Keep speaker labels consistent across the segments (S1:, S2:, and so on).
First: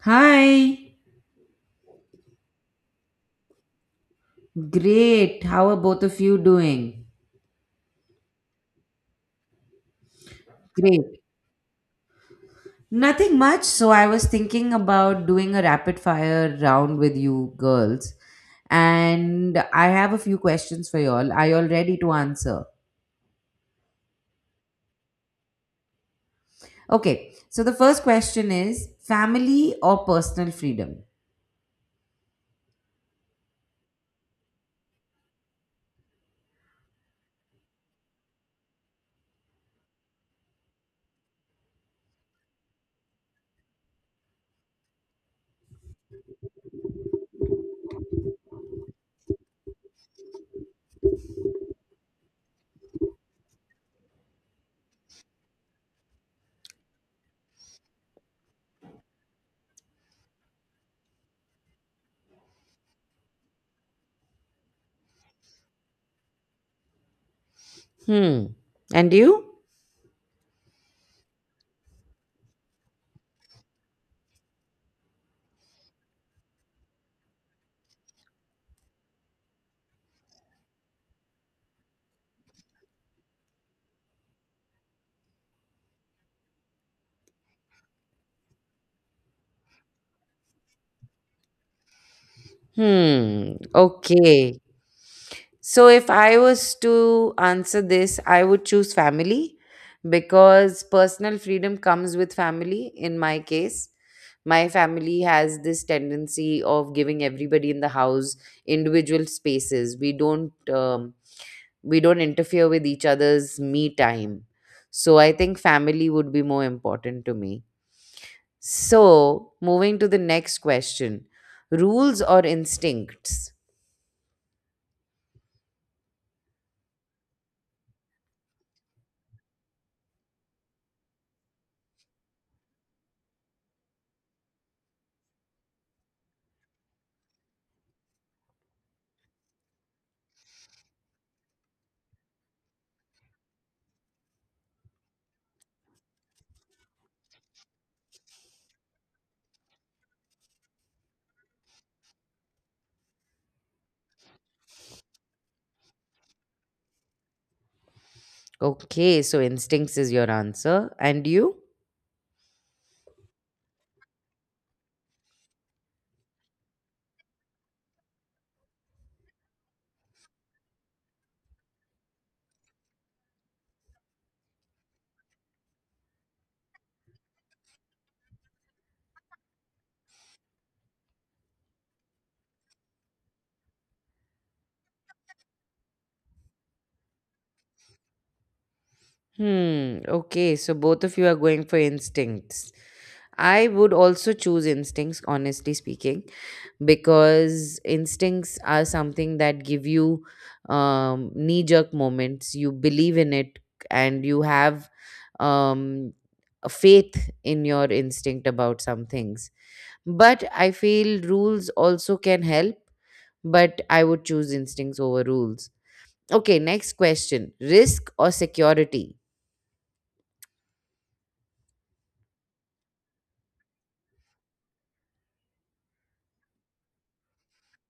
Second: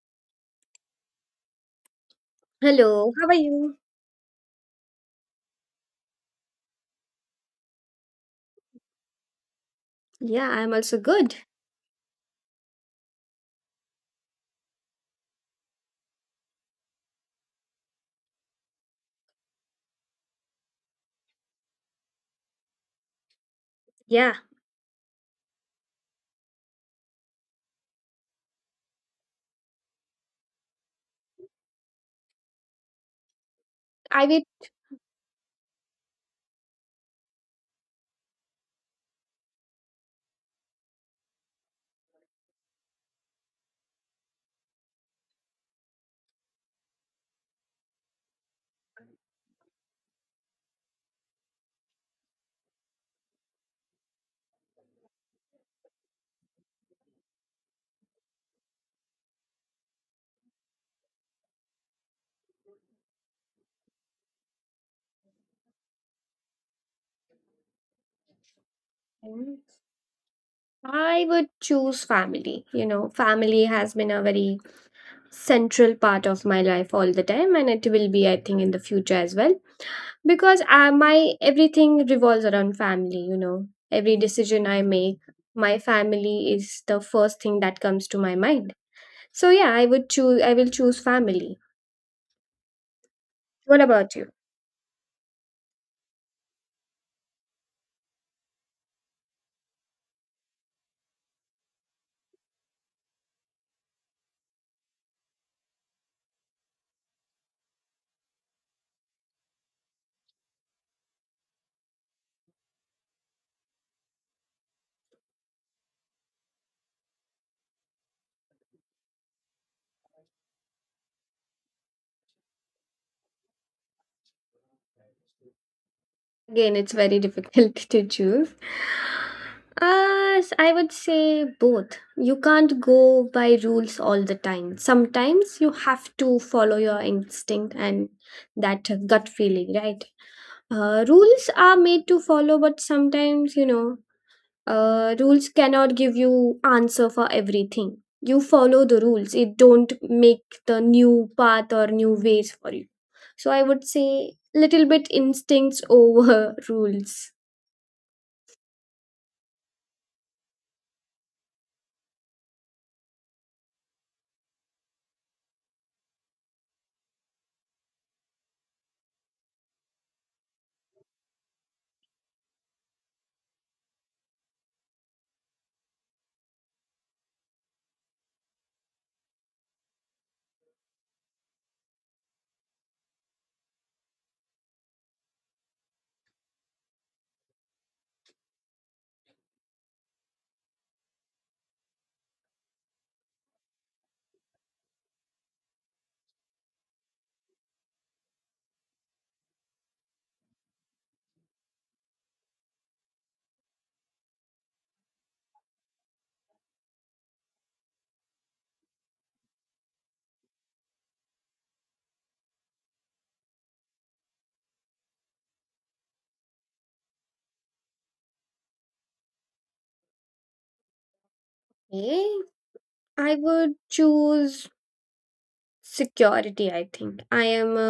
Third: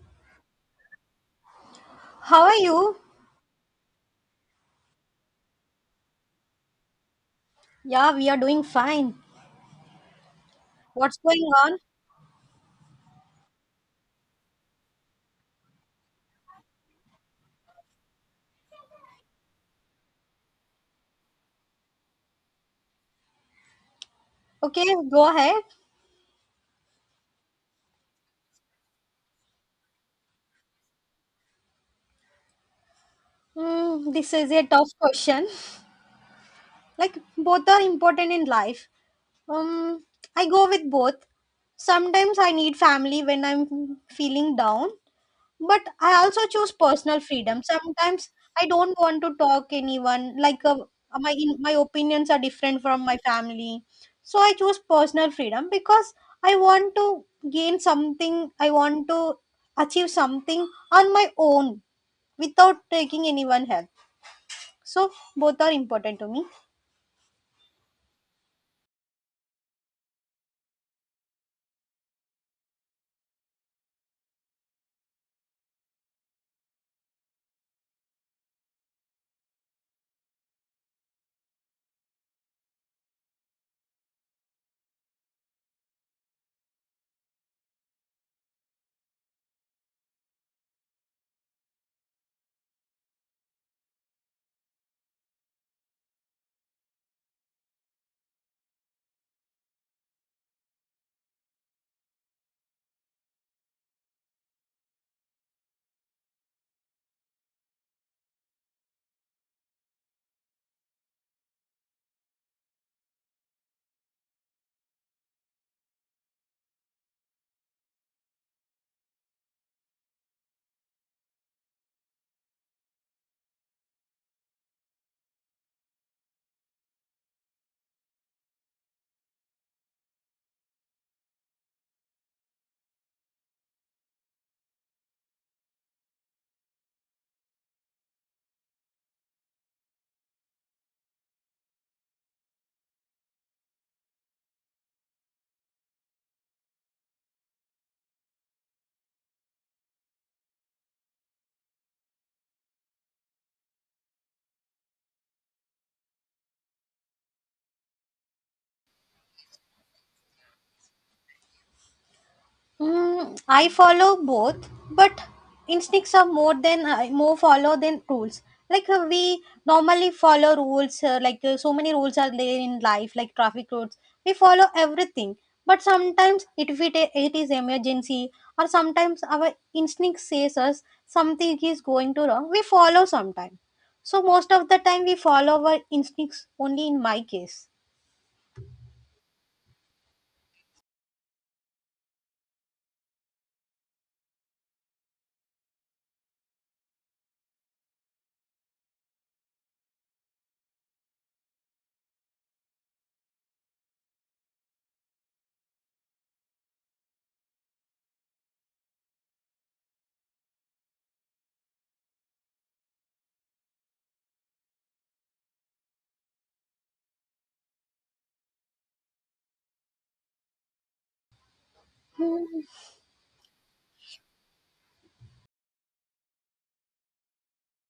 S1: Hi.
S2: How are you?
S3: Hello, how are you?
S1: Great. How are both of you doing?
S2: Yeah, we are doing fine.
S3: Yeah, I'm also
S2: What's
S1: Great.
S3: good.
S2: going on?
S1: Nothing much. So I was thinking about doing a rapid fire round with you girls. And I have a few questions for y'all. Are y'all ready to answer?
S3: Yeah,
S2: Okay, go ahead.
S1: Okay. So the first question is family or personal freedom?
S2: Mm,
S3: I
S2: this
S3: would
S2: is a tough question. Like, both are important in life. Um, I go with both. Sometimes I need family when I'm feeling down, but I also choose personal freedom sometimes I don't want to talk anyone like my my opinions are different from my family so I choose personal freedom because I want to gain something I want to achieve something on my own without taking anyone help so both are important to me.
S1: Hmm. And you?
S3: I would choose family. You know, family has been a very central part of my life all the time, and it will be, I think, in the future as well, because my everything revolves around family, you know. Every decision I make, my family is the first thing that comes to my mind. So yeah, I will choose family.
S1: Hmm.
S3: What about you?
S1: Okay. So, if I was to answer this, I would choose family because personal freedom comes with family. In my case, my family has this tendency of giving everybody in the house individual spaces. We don't interfere with each other's me time. So, I think family would be more important to me. So, moving to the next question, rules or instincts?
S3: Again, it's very difficult to choose. I would say both. You can't go by rules all the time. Sometimes you have to follow your instinct and that gut feeling, right? Rules are made to follow, but sometimes, you know, rules cannot give you answer for everything. You follow the rules, it don't make the new path or new ways for you. So I would say little bit instincts over rules.
S1: Okay, so instincts is your answer. And you?
S2: Mm, I follow both, but instincts are more than I more follow than rules. Like we normally follow rules, like so many rules are there in life, like traffic rules. We follow everything, but sometimes it, if it is emergency, or sometimes our instinct says us something is going to wrong. We follow sometimes. So most of the time we follow our instincts only in my case.
S1: Hmm, okay, so both of you are going for instincts. I would also choose instincts, honestly speaking, because instincts are something that give you knee jerk moments. You believe in it and you have um, a faith in your instinct about some things. But I feel rules also can help, but I would choose instincts over rules. Okay, next question. Risk or security?
S3: Okay, I would choose security. I think I am a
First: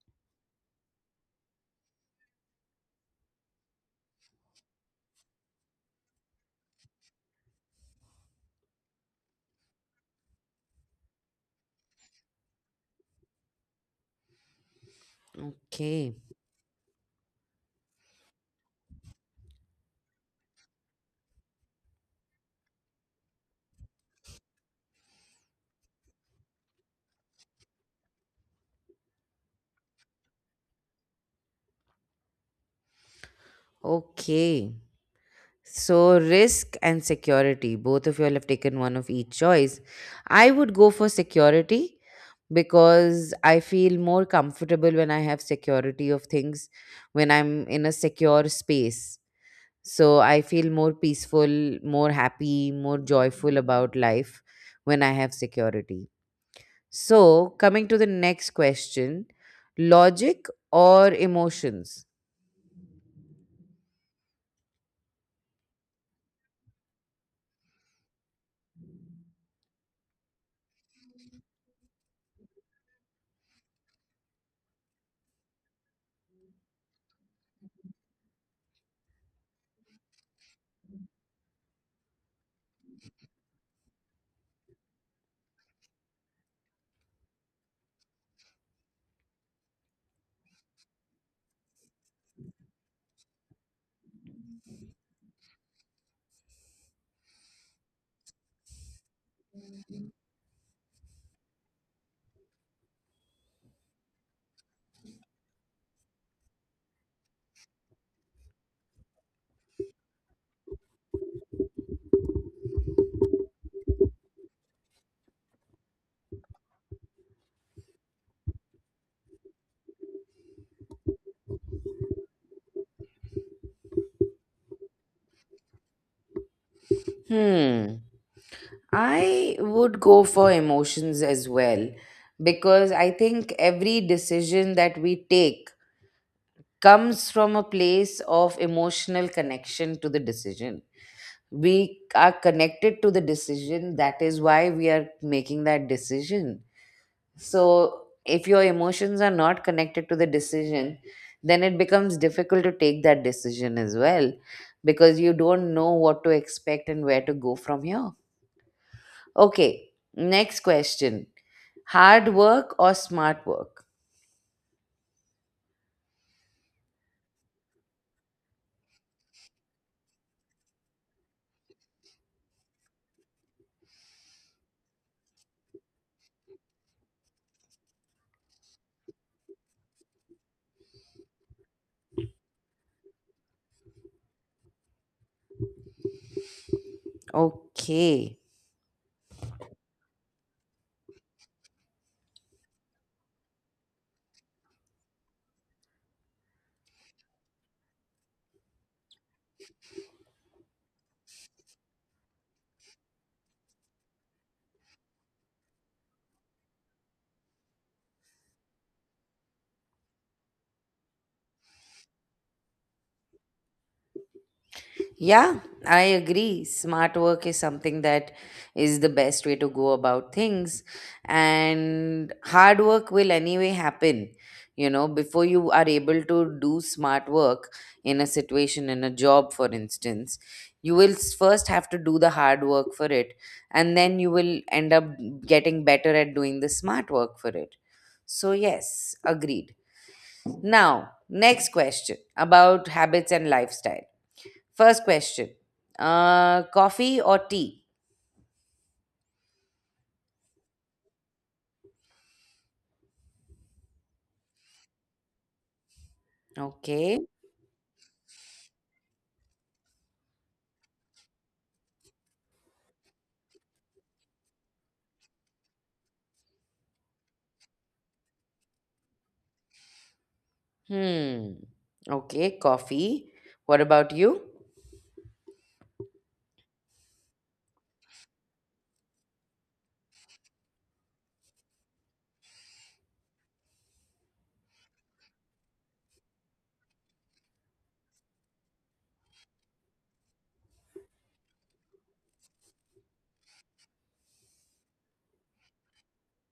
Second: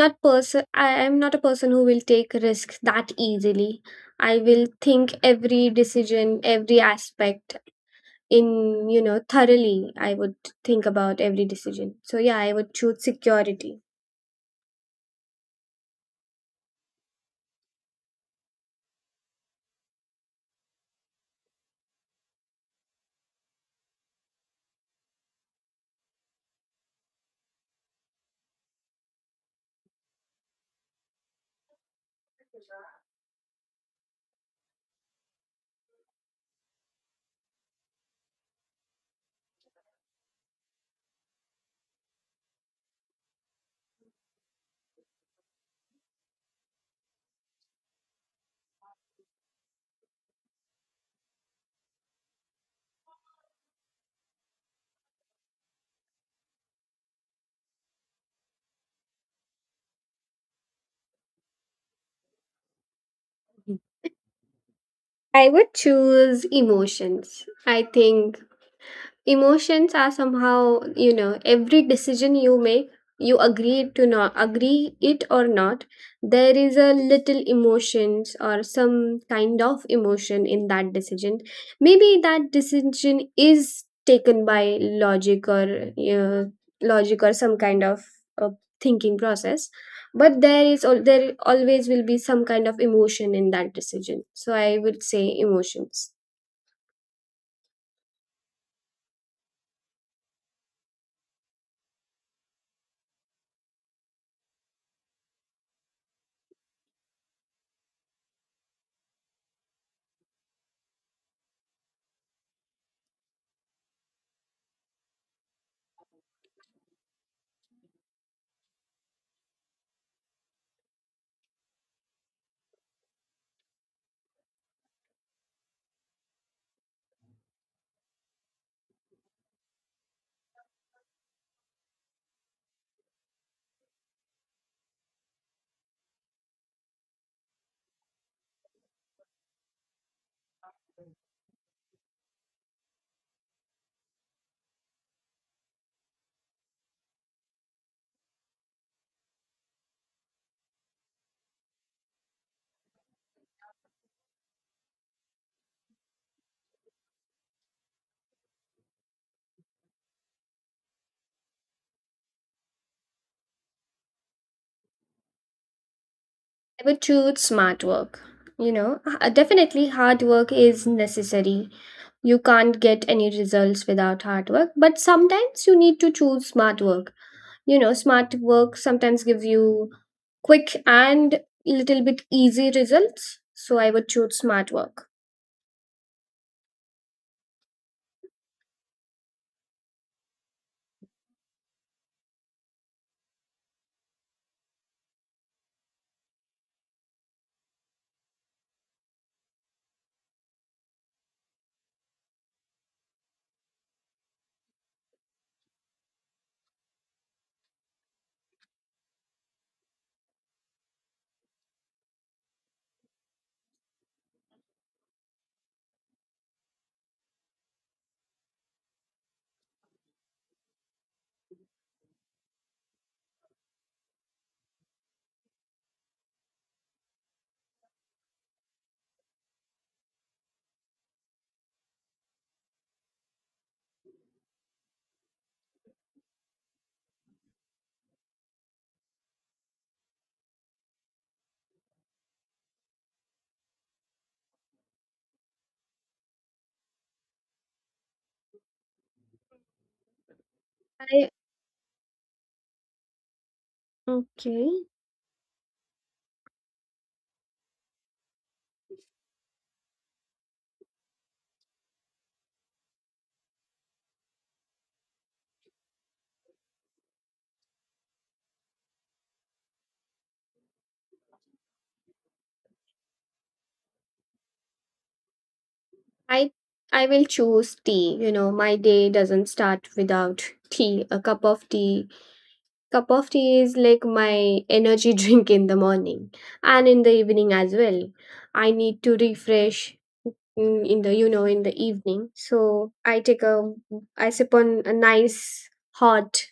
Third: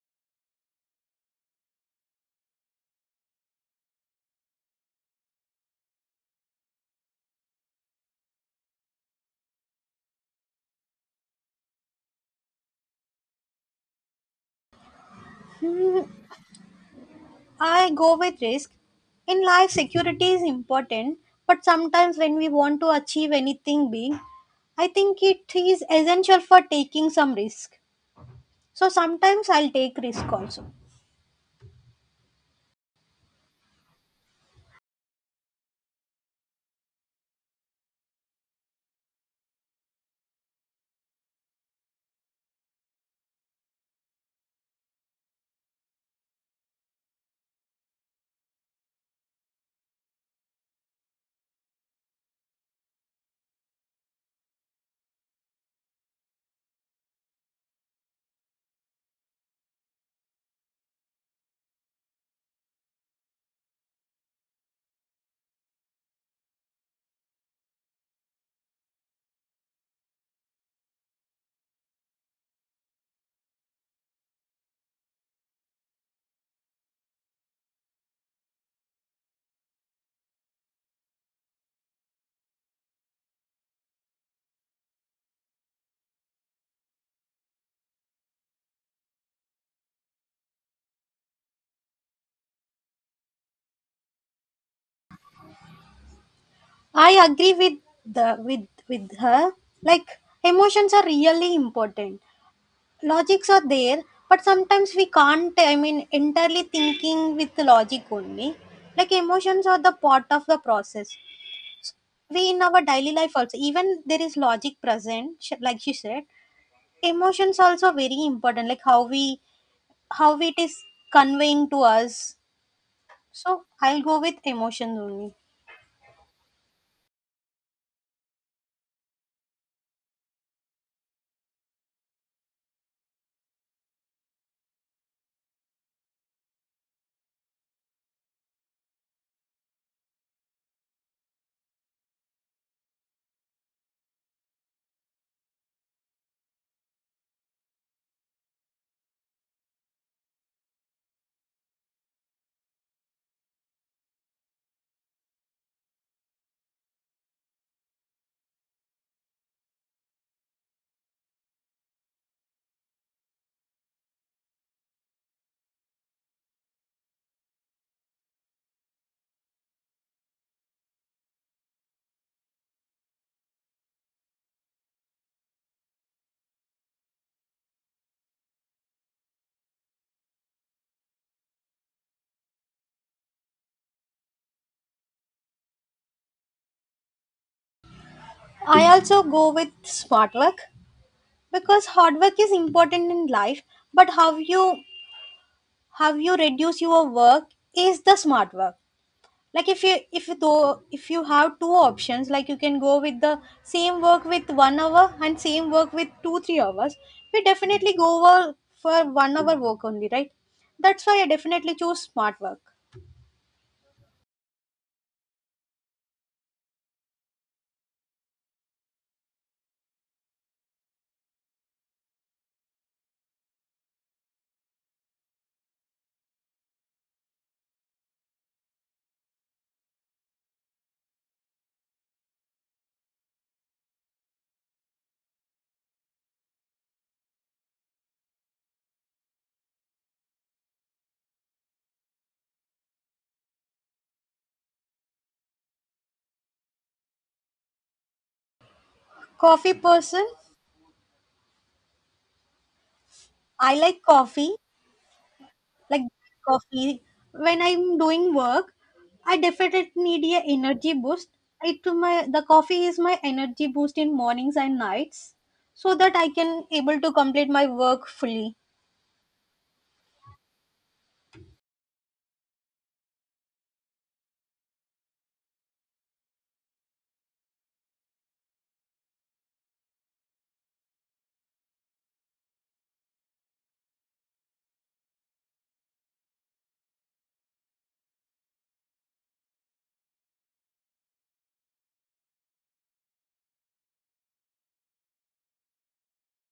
S3: not a person who will take risks that easily. I will think every decision, every aspect, in, you know, thoroughly. I would think about every decision. So yeah, I would choose security.
S1: Okay.
S2: I go with risk. In life, security is important, but sometimes when we want to achieve anything big, I think it is essential for taking some risk. So sometimes I'll take risk also.
S1: Okay. So, risk and security, both of you all have taken one of each choice. I would go for security because I feel more comfortable when I have security of things, when I'm in a secure space. So, I feel more peaceful, more happy, more joyful about life when I have security. So, coming to the next question, logic or emotions?
S3: I would choose emotions. I think emotions are somehow, you know, every decision you make, you agree to not agree it or not, there is a little emotions or some kind of emotion in that decision. Maybe that decision is taken by logic or logic or some kind of uh, thinking process, but there always will be some kind of emotion in that decision. So I would say emotions.
S2: I agree with the with her. Like emotions are really important. Logics are there, but sometimes we can't. I mean, entirely thinking with the logic only. Like emotions are the part of the process. We in our daily life also even there is logic present like she said emotions also very important like how we how it is conveying to us so I'll go with emotions only.
S1: Hmm, I would go for emotions as well because I think every decision that we take comes from a place of emotional connection to the decision. We are connected to the decision, that is why we are making that decision. So, if your emotions are not connected to the decision, then it becomes difficult to take that decision as well because you don't know what to expect and where to go from here. Okay, next question, hard work or smart work?
S3: I would choose smart work. You know, definitely hard work is necessary. You can't get any results without hard work, but sometimes you need to choose smart work. You know, smart work sometimes gives you quick and little bit easy results. So I would choose smart work.
S1: Okay.
S2: I also go with smart work because hard work is important in life but how you reduce your work is the smart work like if you though if you have two options like you can go with the same work with 1 hour and same work with 2 3 hours we definitely go over for 1 hour work only, right? That's why I definitely choose smart work.
S1: Yeah, I agree. Smart work is something that is the best way to go about things. And hard work will anyway happen. You know, before you are able to do smart work in a situation, in a job, for instance, first have to do the hard work for it. And then you will end up getting better at doing the smart work for it. So, yes, agreed. Now, next question about habits and lifestyle. First question. Coffee or tea?
S2: Coffee person.
S3: I
S2: I like coffee,
S3: Okay.
S2: like black coffee.
S1: Okay.
S2: When I'm doing work I definitely need a energy boost it to my the coffee is my energy boost in mornings and nights so that I can able to complete my work fully.
S1: Hmm. Okay, coffee. What about you?
S3: I I will choose tea. You know, my day doesn't start without tea. A cup of tea Cup of tea is like my energy drink in the morning and in the evening as well. I need to refresh, in the, you know, in the evening. So I sip on a nice hot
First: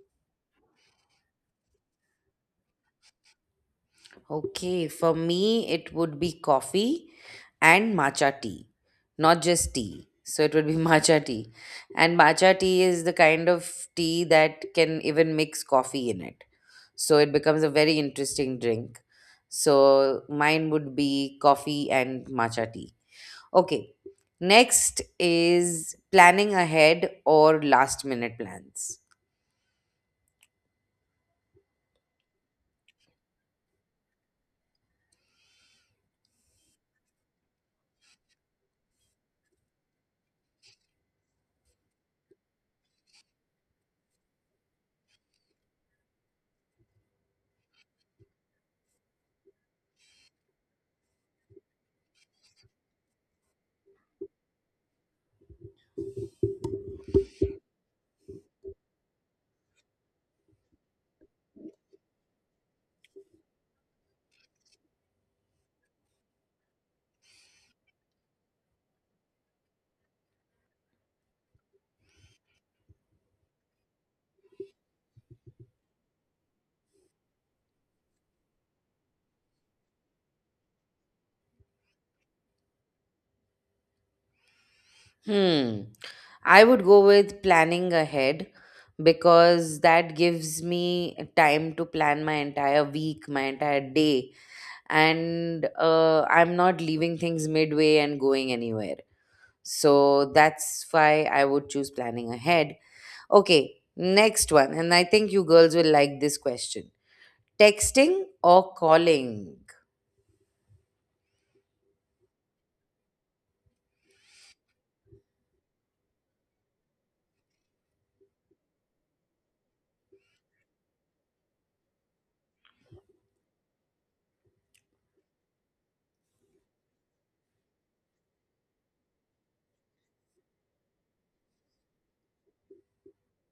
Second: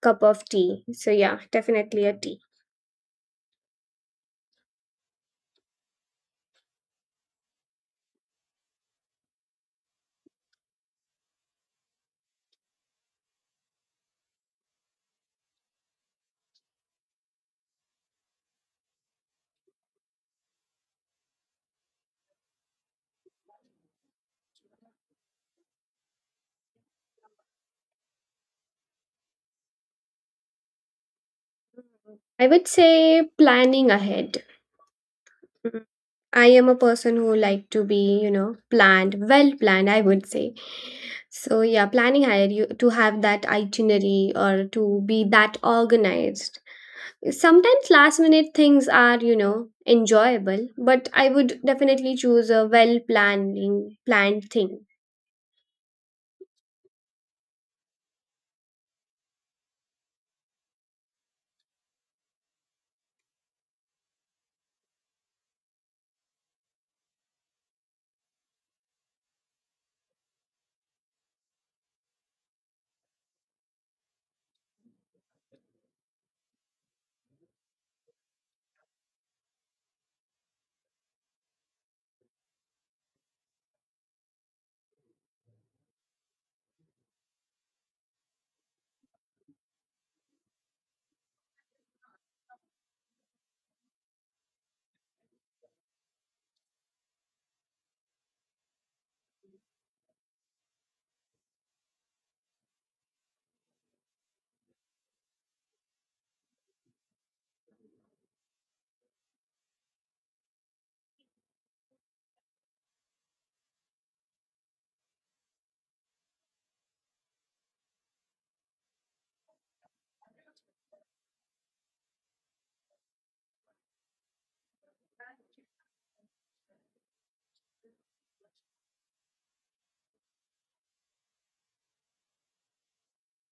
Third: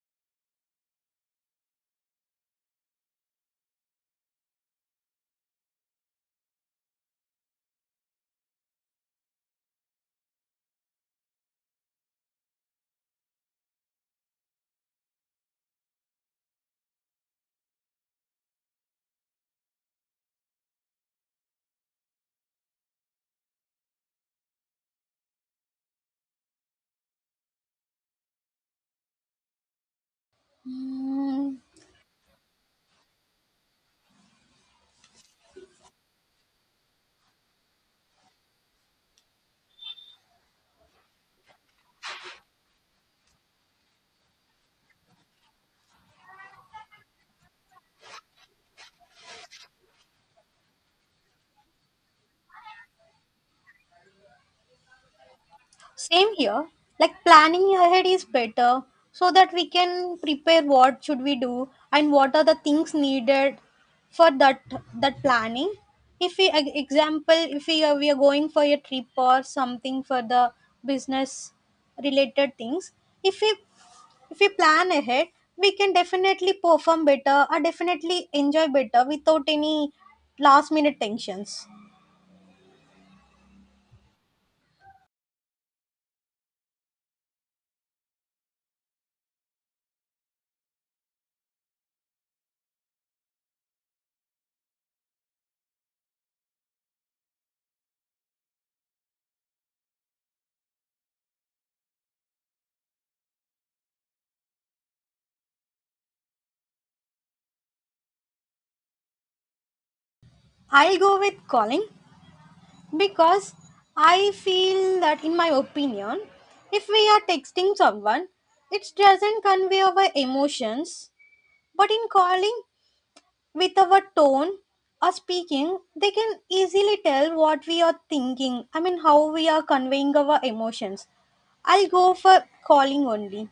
S3: cup of tea. So yeah, definitely a tea.
S1: Okay, for me, it would be coffee and matcha tea, not just tea. So it would be matcha tea. And matcha tea is the kind of tea that can even mix coffee in it. So it becomes a very interesting drink. So mine would be coffee and matcha tea. Okay. Next is planning ahead or last minute plans.
S2: Mm,
S3: I would say planning ahead. I am a person who like to be, you know, planned, well planned, I would say. So yeah, planning ahead, you to have that itinerary or to be that organized. Sometimes last minute things are, you know, enjoyable, but I would definitely choose a well planning planned thing.
S2: same here. Like planning ahead is better so that we can prepare what should we do and what are the things needed for that planning. If we example if we are, we are going for a trip or something for the business related things, if we if we plan ahead, we can definitely perform better or definitely enjoy better without any last minute tensions.
S1: Hmm. I would go with planning ahead because that gives me time to plan my entire week, my entire day, and I'm not leaving things midway and going anywhere. So that's why I would choose planning ahead. Okay, next one. And I think you girls will like this question, texting or calling?
S2: I'll go with calling. Because I feel that, in my opinion, if we are texting someone, it doesn't convey our emotions, but in calling with our tone or speaking, they can easily tell what we are thinking. I mean, how we are conveying our emotions. I'll go for calling only.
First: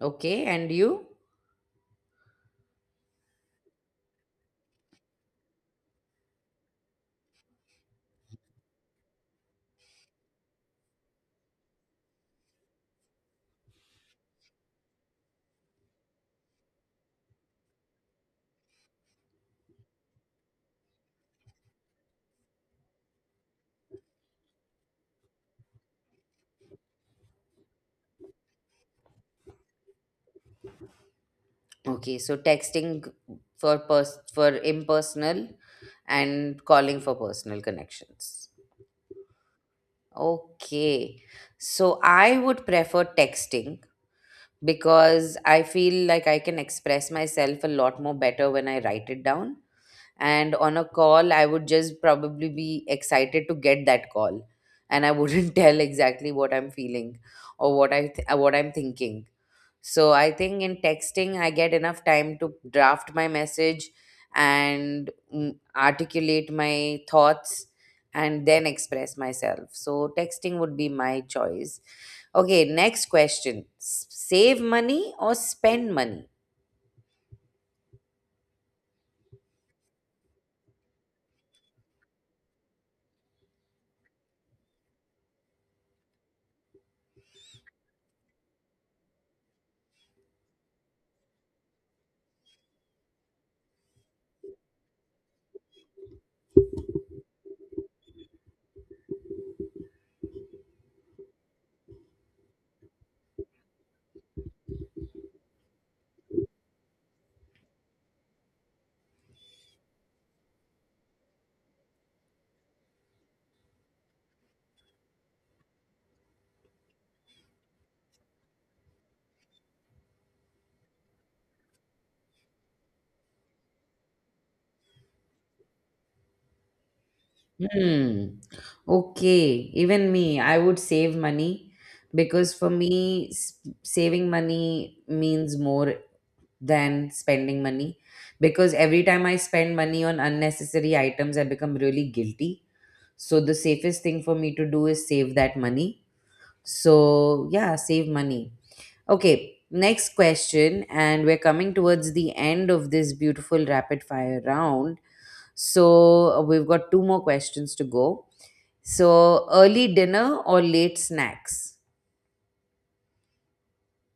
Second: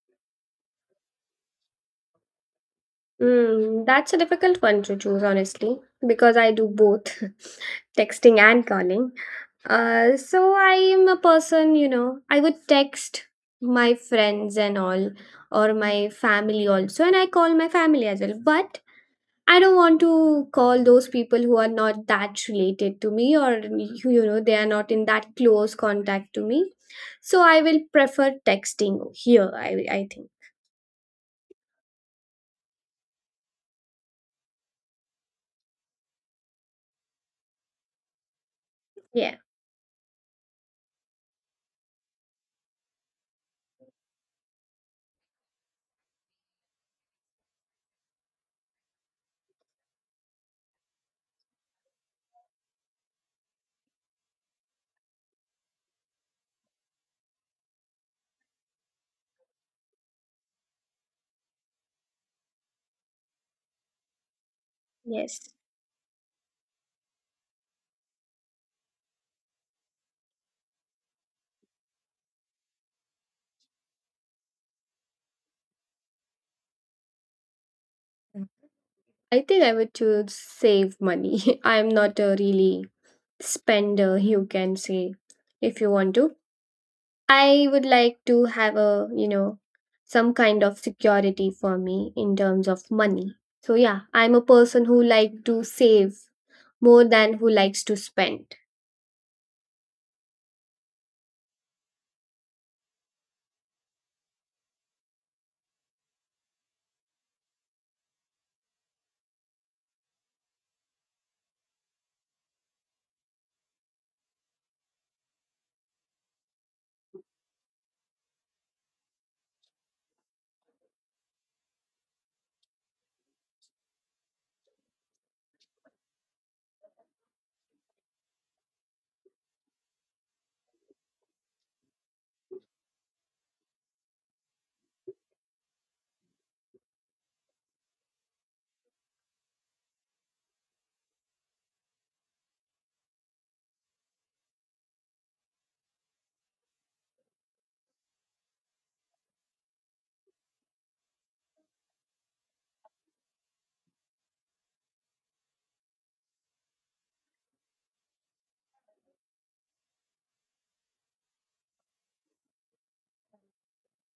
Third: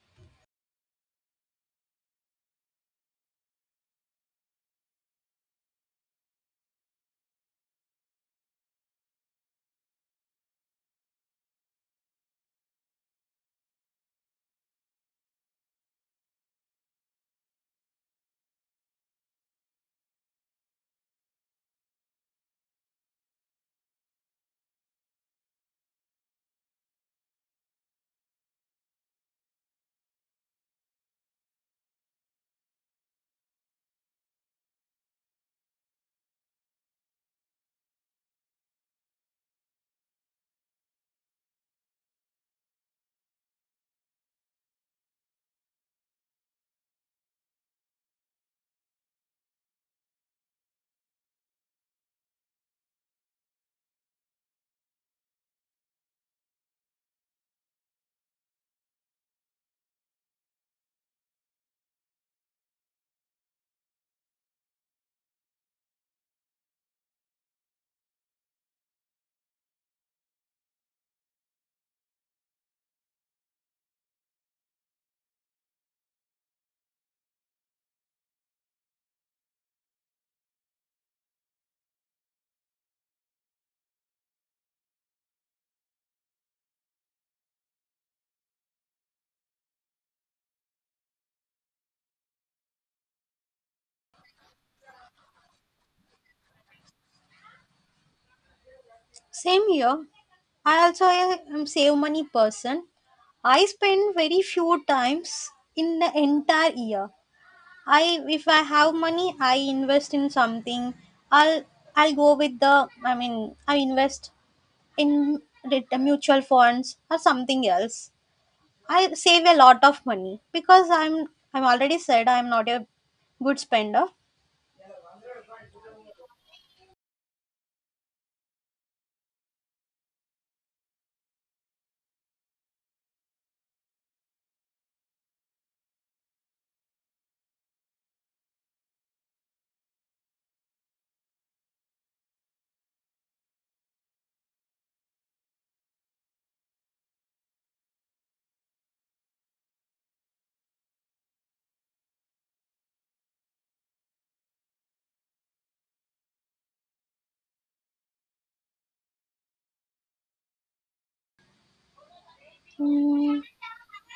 S1: Okay, and you?
S3: Mm, that's a difficult one to choose, honestly, because I do both texting and calling. So I am a person, you know, I would text my friends and all, or my family also, and I call my family as well. But I don't want to call those people who are not that related to me, or who, you know, they are not in that close contact to me. So I will prefer texting here. I think,
S1: Okay, so texting for for impersonal and calling for personal connections.
S3: yeah,
S1: Okay. So I would prefer texting because I feel like I can express myself a lot more better when I write it down. And on a call, I would just probably be excited to get that call and I wouldn't tell exactly what I'm feeling or what I'm thinking. So I think in texting, I get enough time to draft my message and
S3: yes.
S1: articulate my thoughts and then express myself. So texting would be my choice. Okay, next question. Save money or spend money?
S3: I think I would choose save money. I'm not a really spender, you can say, if you want to. I would like to have a, you know, some kind of security for me in terms of money. So yeah, I'm a person who like to save more than who likes to spend.
S2: Same here. I also am save money person. I spend very few times in the entire year. I if I have money, I invest in something. I'll I'll go with the I mean I invest in mutual funds or something else. I save a lot of money because I'm already said I'm not a good spender.
S1: Hmm. Okay, even me, I would save money because for me, saving money means more than spending money because every time I spend money on unnecessary items, I become really guilty. So the safest thing for me to do is save that money. So yeah, save money. Okay, next question, and we're coming towards the end of this beautiful rapid fire round. So we've got two more questions to go. So early dinner or late snacks?
S2: Hmm.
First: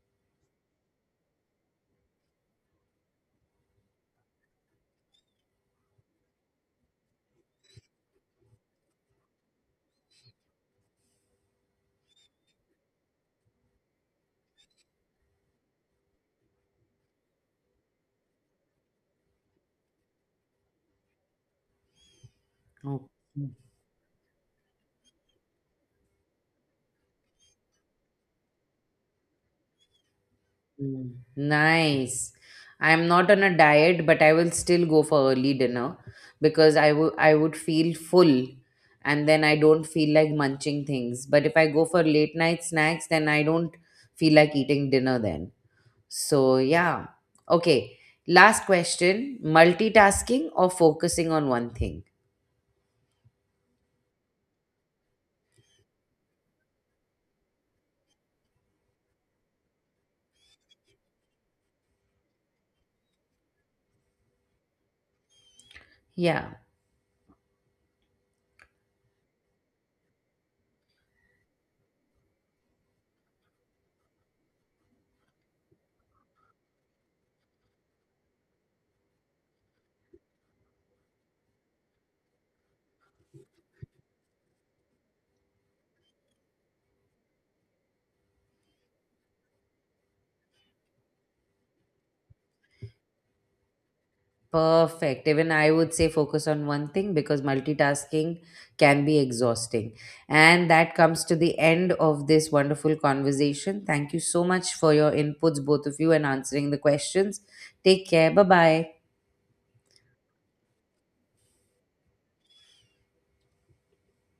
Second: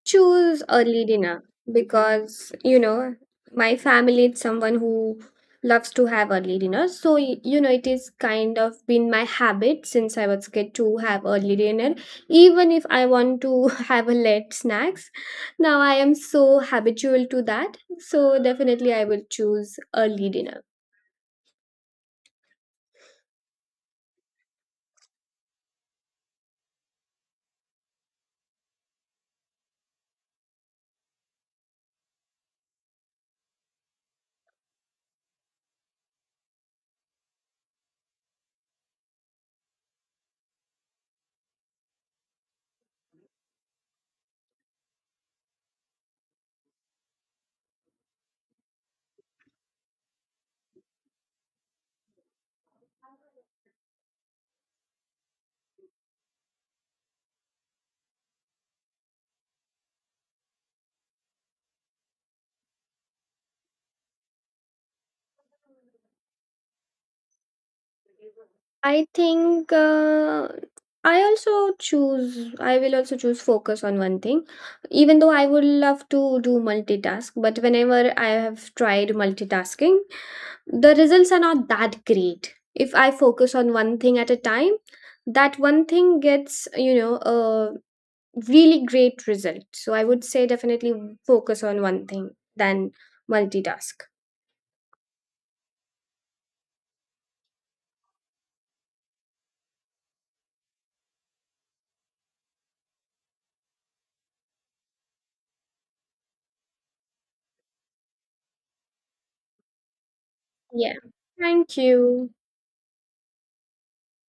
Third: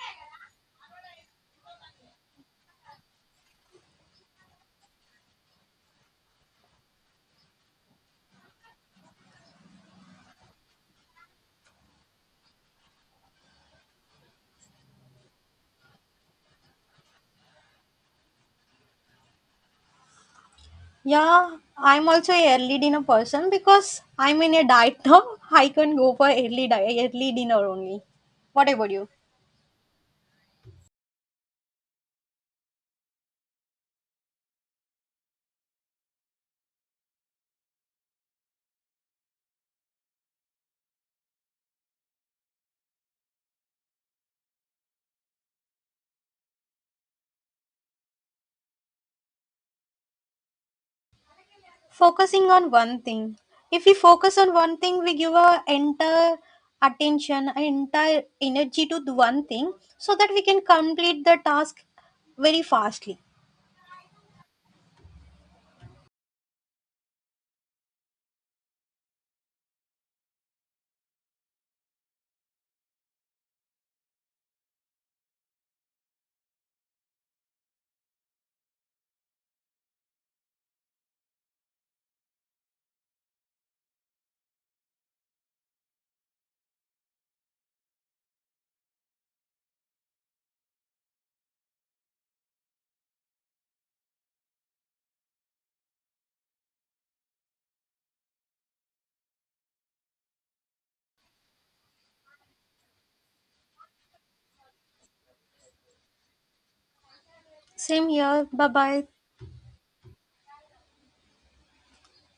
S3: Choose early dinner, because you know my family is someone who loves to have early dinner. So y- you know it is kind of been my habit since I was kid to have early dinner. Even if I want to have a late snacks, now I am so habitual to that. So definitely I will choose early dinner.
S2: Yeah, I'm also a early dinner
S1: Okay.
S2: person because I'm in a diet now. I can go for early early dinner only. What about you?
S1: Mm, nice. I'm not on a diet, but I will still go for early dinner because I would feel full and then I don't feel like munching things. But if I go for late night snacks, then I don't feel like eating dinner then. So yeah. Okay. Last question, multitasking or focusing on one thing?
S2: Focusing on one thing. If we focus on one thing we give our entire attention our entire energy to the one thing so that we can complete the task very fastly.
S1: Yeah.
S3: I think I will also choose focus on one thing, even though I would love to do multitask. But whenever I have tried multitasking, the results are not that great. If I focus on one thing at a time, that one thing gets, you know, a really great result. So I would say definitely focus on one thing than multitask.
S1: Perfect. Even I would say focus on one thing because multitasking can be exhausting. And that comes to the end of this wonderful conversation. Thank you so much for your inputs, both of you, and answering the questions.
S2: Same
S1: Take care. Bye
S2: here. Bye
S1: bye.
S2: bye.
S3: Yeah. Thank you.